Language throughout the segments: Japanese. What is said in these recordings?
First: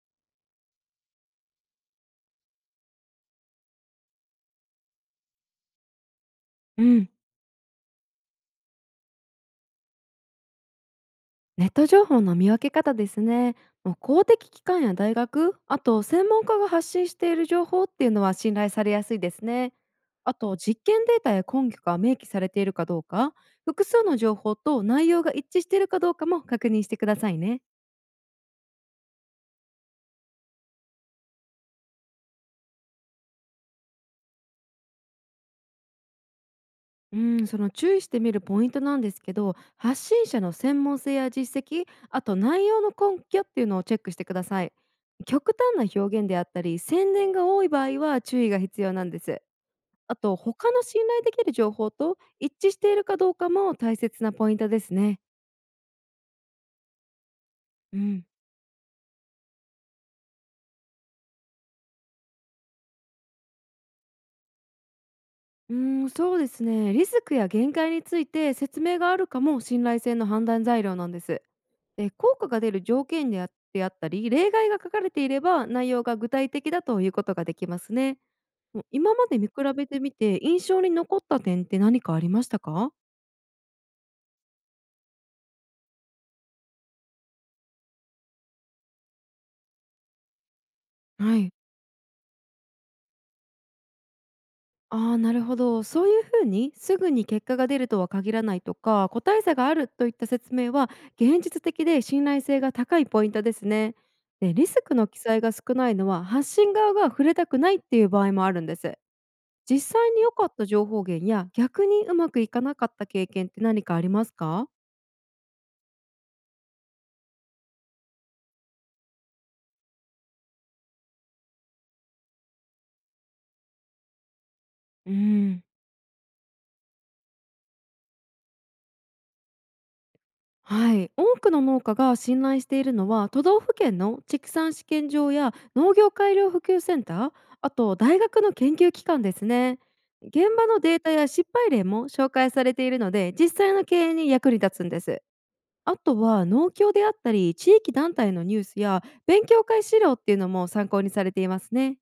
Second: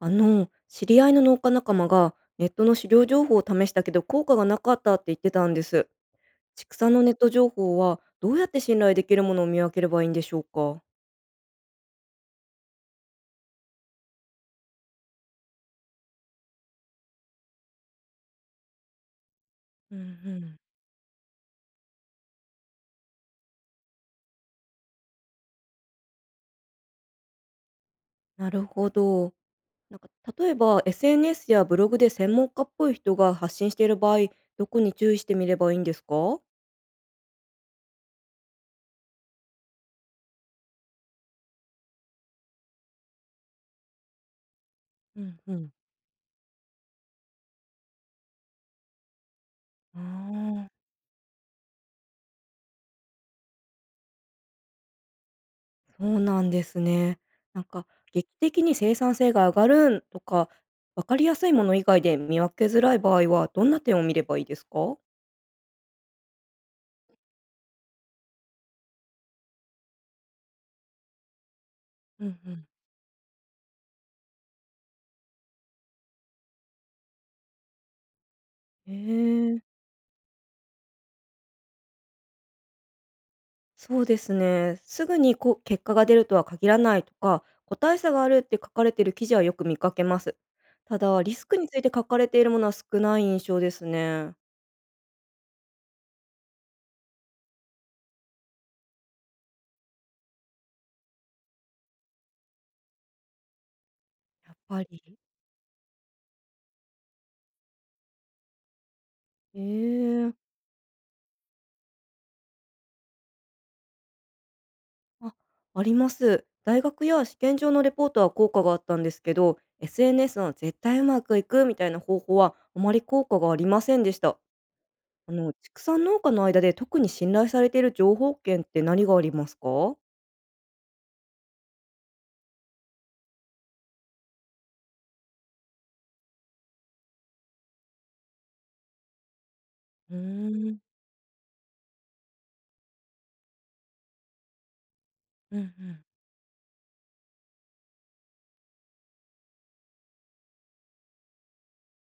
知り合いの農家仲間がネットの狩料情報を試したけど効果がなかったって言ってたんです。畜う産のん、ネット情報はどうやって信頼できるものを見分ければいいんでしょうか。ネット情報の見分け方ですね。もう公的機関や大学、あと専門家が発信している情報っていうのは信頼されやすいですね。うんうあん、と実験データや根拠が明記されているかどうか、複数の情報と内容が一致しているかどうかも確認してくださいね。なるほど。なんか例えば SNS やブログで専門家っぽい人が発信している場合、どこに注意してみればいいんですか。うん、その注意してみるポイントなんですけど、発信者の専門性や実績、あと内容の根拠っていうのをチェックしてください。うんう極ん。端な表現であったり、宣伝が多い場合は注意が必要なんです。あと、あ、他の信頼できる情報と一致しているかどうかも大切なポイントですね。そうなんですね。なんかうん。劇的に生産性が上がるんとか、わかりやすいもの以外で見分けづらい場合はどんな点を見ればいいですか？うーそうですね。リスクや限界について説明があるかも信頼性の判断材料なんです。で、う効ん果うがん。出る条件であったり、例外が書かれていれば内容が具体的だということができますね。もうえ今まで見比え、べてみて印象に残った点って何かありましたか？そうですね。すぐにこう結果が出るとは限らないとか、個体差があるって書かれている記事はよく見かけます。ただ、リはスい。クについて書かれているものは少ない印象ですね。ああ、なるほど。そういうふうにすぐに結果が出るとは限らないとか、個体差があるといった説明は現実的で信頼性が高いポイントですね。やで、っリスぱクのり。記載が少ないのは発信側が触れたくないっていう場合もあるんです。え実際に良え。かった情報源や逆にうまくいかなかった経験って何かありますか？あ、あります。大学や試験場のレポートは効果があったんですけど、SNS の絶対うまくいくみたいな方法はあまり効果がありませんでした。うあのん。畜産農家の間で特に信頼されている情報源って何がありますか？はい、多くの農家が信頼しているのは都道府県の畜産試験場や農業改良普及センター、あと大学の研究機関ですね。うー現場ん、のデータや失敗例も紹介されているので実際の経営に役に立つんです。うんうあん、とは農協であったり地域団体のニュースや勉強会資料っていうのも参考にされていますね。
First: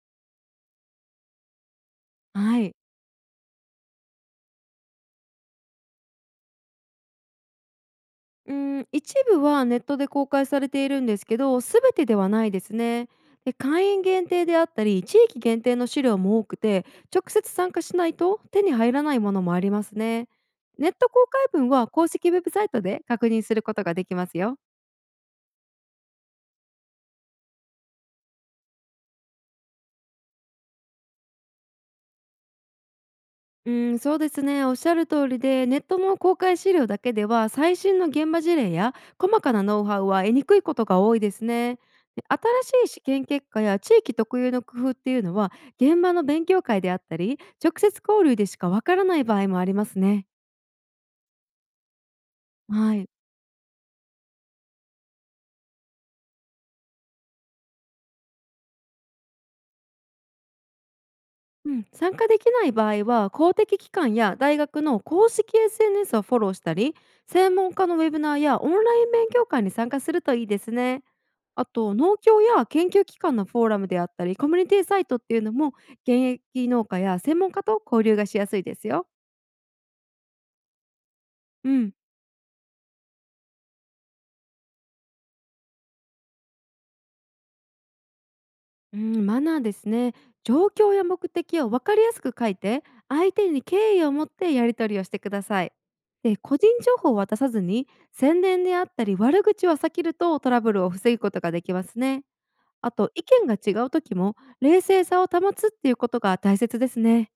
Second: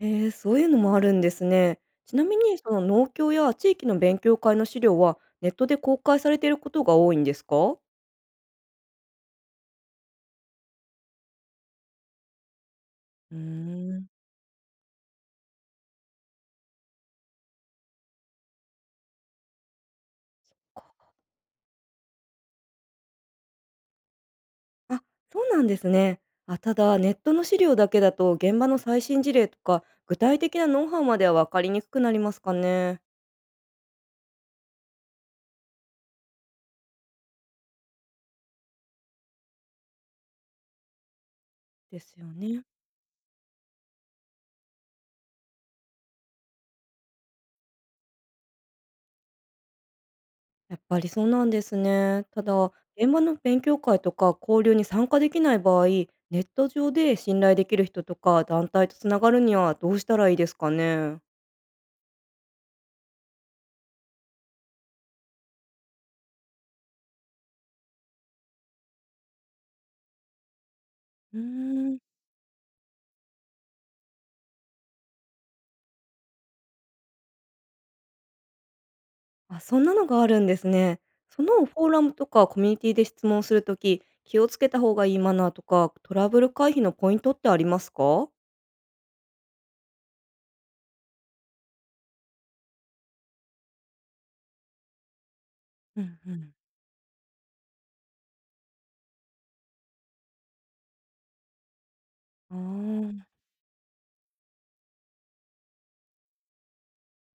えー、そういうのもあるんですね。ちなみにはそい。の農協や地域の勉強会の資料はネットで公開されていることが多いんですか？うん、一部はネットで公開されているんですけど、全てではないですね。うーで、会員ん、限定であったり、地域限定の資料も多くて、直接参加しないと手に入らないものもありますね。ネット公開文は公式ウェブサイトで確認することができますよ。あ、そうなんですね。あ、ただ、ネットの資料だけだと、現場の最新事例とか、具体的なノウハウまでは分かりにくくなりますかね。うん、そうですね。おっしゃる通りで、ネットの公開資料だけでは、最新の現場事例や細かなノウハウは得にくいことが多いですね。ですで、よね。新しい試験結果や地域特有の工夫っていうのは、現場の勉強会であったり、直接交流でしかわからない場合もありますね。やっぱりそうなんですね。ただ、はい。現場の勉強会とか交流に参加できない場合、ネット上で信頼できる人とか団体とつながるにはどうしたらいいですかね。うん、参加できない場合は公的機関や大学の公式 SNS をフォローしたり、専門家のウェブナーやオンライン勉強会に参加するといいですね。うーあとん。農協や研究機関のフォーラムであったりコミュニティサイトっていうのも現役農家や専門家と交流がしやすいですよ。あ、そんなのがあるんですね。そのうフォーん、ラムとかコミュニティで質問するとき、気をつけた方がいいマナーとか、トラブル回避のポイントってありますか。うん、マナーですね。状況や目的を分かりやすく書いて、相手に敬意を持ってやり取りをしてください。うんうで、ん。個人情報を渡さずに、宣伝であったり悪口は避けるとトラブルを防ぐことができますね。あと、意あ見が違う時も、冷静さを保つっていうことが大切ですね。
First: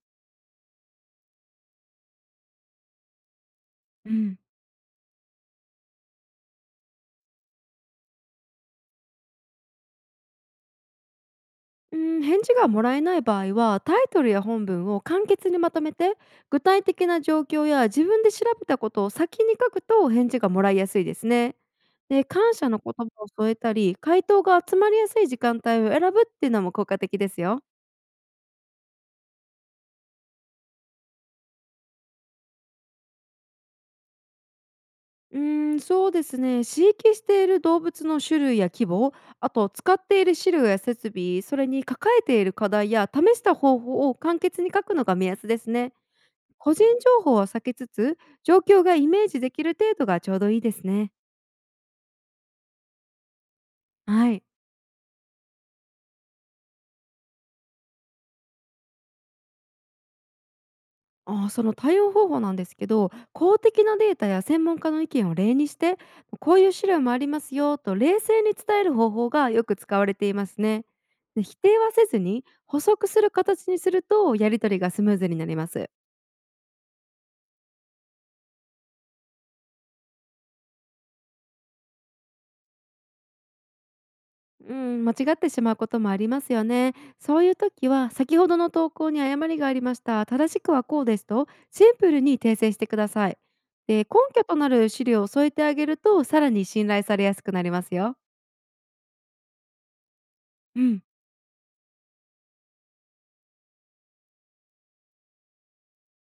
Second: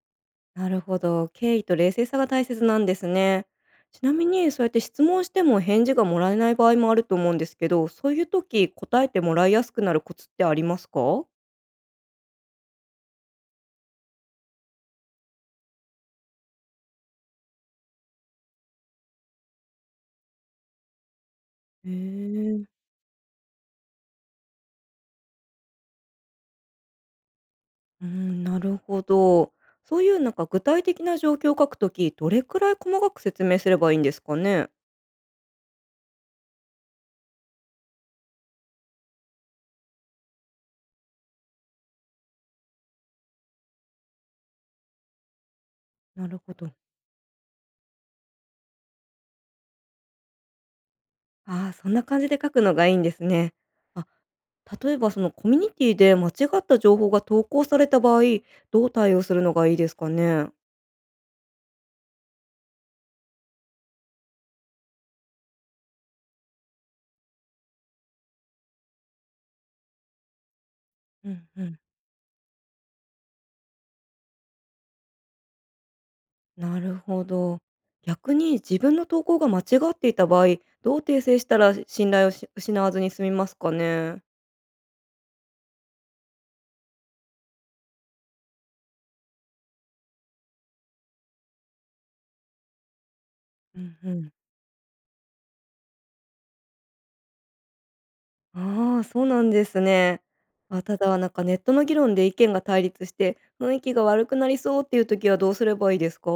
あ、なるほど。敬意と冷静さが大切なんですね。ちうなみん。にそうやって質問しても返事がもらえない場合もあると思うんですけど、そういう時答えてもらいやすくなるコツってありますか？うん、返事がもらえない場合はタイトルや本文を簡潔にまとめて、具体的な状況や自分で調べたことを先に書くと返事がもらいやすいですね。へで、感え。謝の言葉を添えたり回答が集まりやすい時間帯を選ぶっていうのも効果的ですよ。うん、なるほど。そういう具体的な状況を書くとき、どれくらい細かく説明すればいいんですかね？そうですね、飼育している動物の種類や規模、あと使っている資料や設備、それに抱えている課題や試した方法を簡潔に書くのが目安ですね。なるほど。個人情報は避けつつ、状況がイメージできる程度がちょうどいいですね。ああ、そんな感じで書くのがいいんですね。あ、はい。例えばそのコミュニティで間違った情報が投稿された場合、どう対応するのがいいですかね？その対応方法なんですけど、公的なデータや専門家の意見を例にして、こういう資料もありますよと冷静に伝える方法がよく使われていますね。うで、ん否う定ん。はせずに補足する形にするとやり取りがスムーズになります。なるほど。逆に自分の投稿が間違っていた場合、どう訂正したら信頼をし失わずに済みますかね？うん、間違ってしまうこともありますよね。そういう時は先ほどの投稿に誤りがありました。正しくはこうですとシンプルに訂正してください。うんで、根うん。拠となる資料を添えてあげるとさらに信頼されやすくなりますよ。ああ、そうなんですね。あ、うたん。だネットの議論で意見が対立して、雰囲気が悪くなりそうっていう時はどうすればいいですか？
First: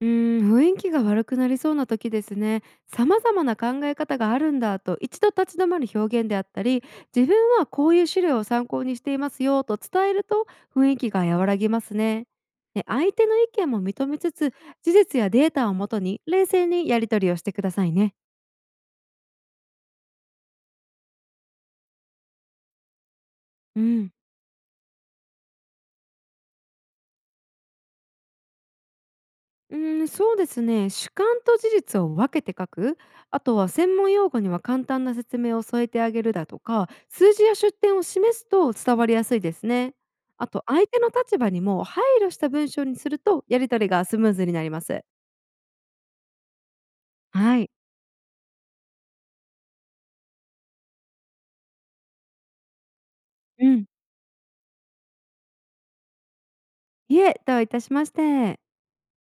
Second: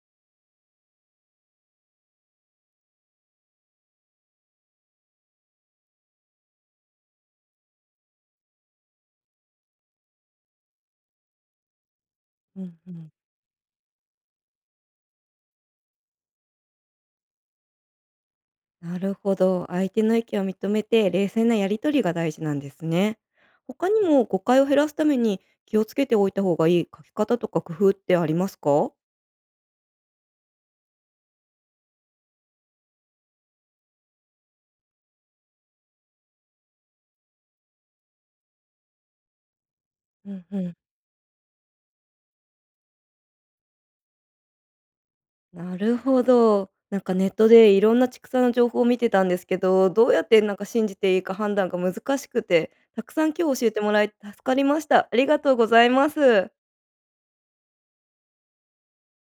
雰囲気が悪くなりそうな時ですね。様々な考え方があるんだと一度立ち止まる表現であったり、自分はこういう資料を参考にしていますよと伝えると雰囲気が和らぎますね。うんで、うん、相手の意見も認めつつ、事実やデータをもとに冷静にやり取りをしてくださいね。なるほど。相手の意見を認めて、冷静なやり取りが大事なんですね。う他にん。も誤解を減らすために気をつけておいた方がいい書き方とか工夫ってありますか。うん、そうですね。主観と事実を分けて書く、あとは専門用語には簡単な説明を添えてあげるだとか、数字や出典を示すと伝わりやすいですね。うんあうと、ん。相手の立場にも配慮した文章にすると、やり取りがスムーズになります。なるほど。ネットはでい。いろんな畜産の情報を見てたんですけど、どうやって信じていいか判断が難しくて、たくさん今日う教えてん。もらえて助かりました。ありがとうございます。いえ、どういたしまして。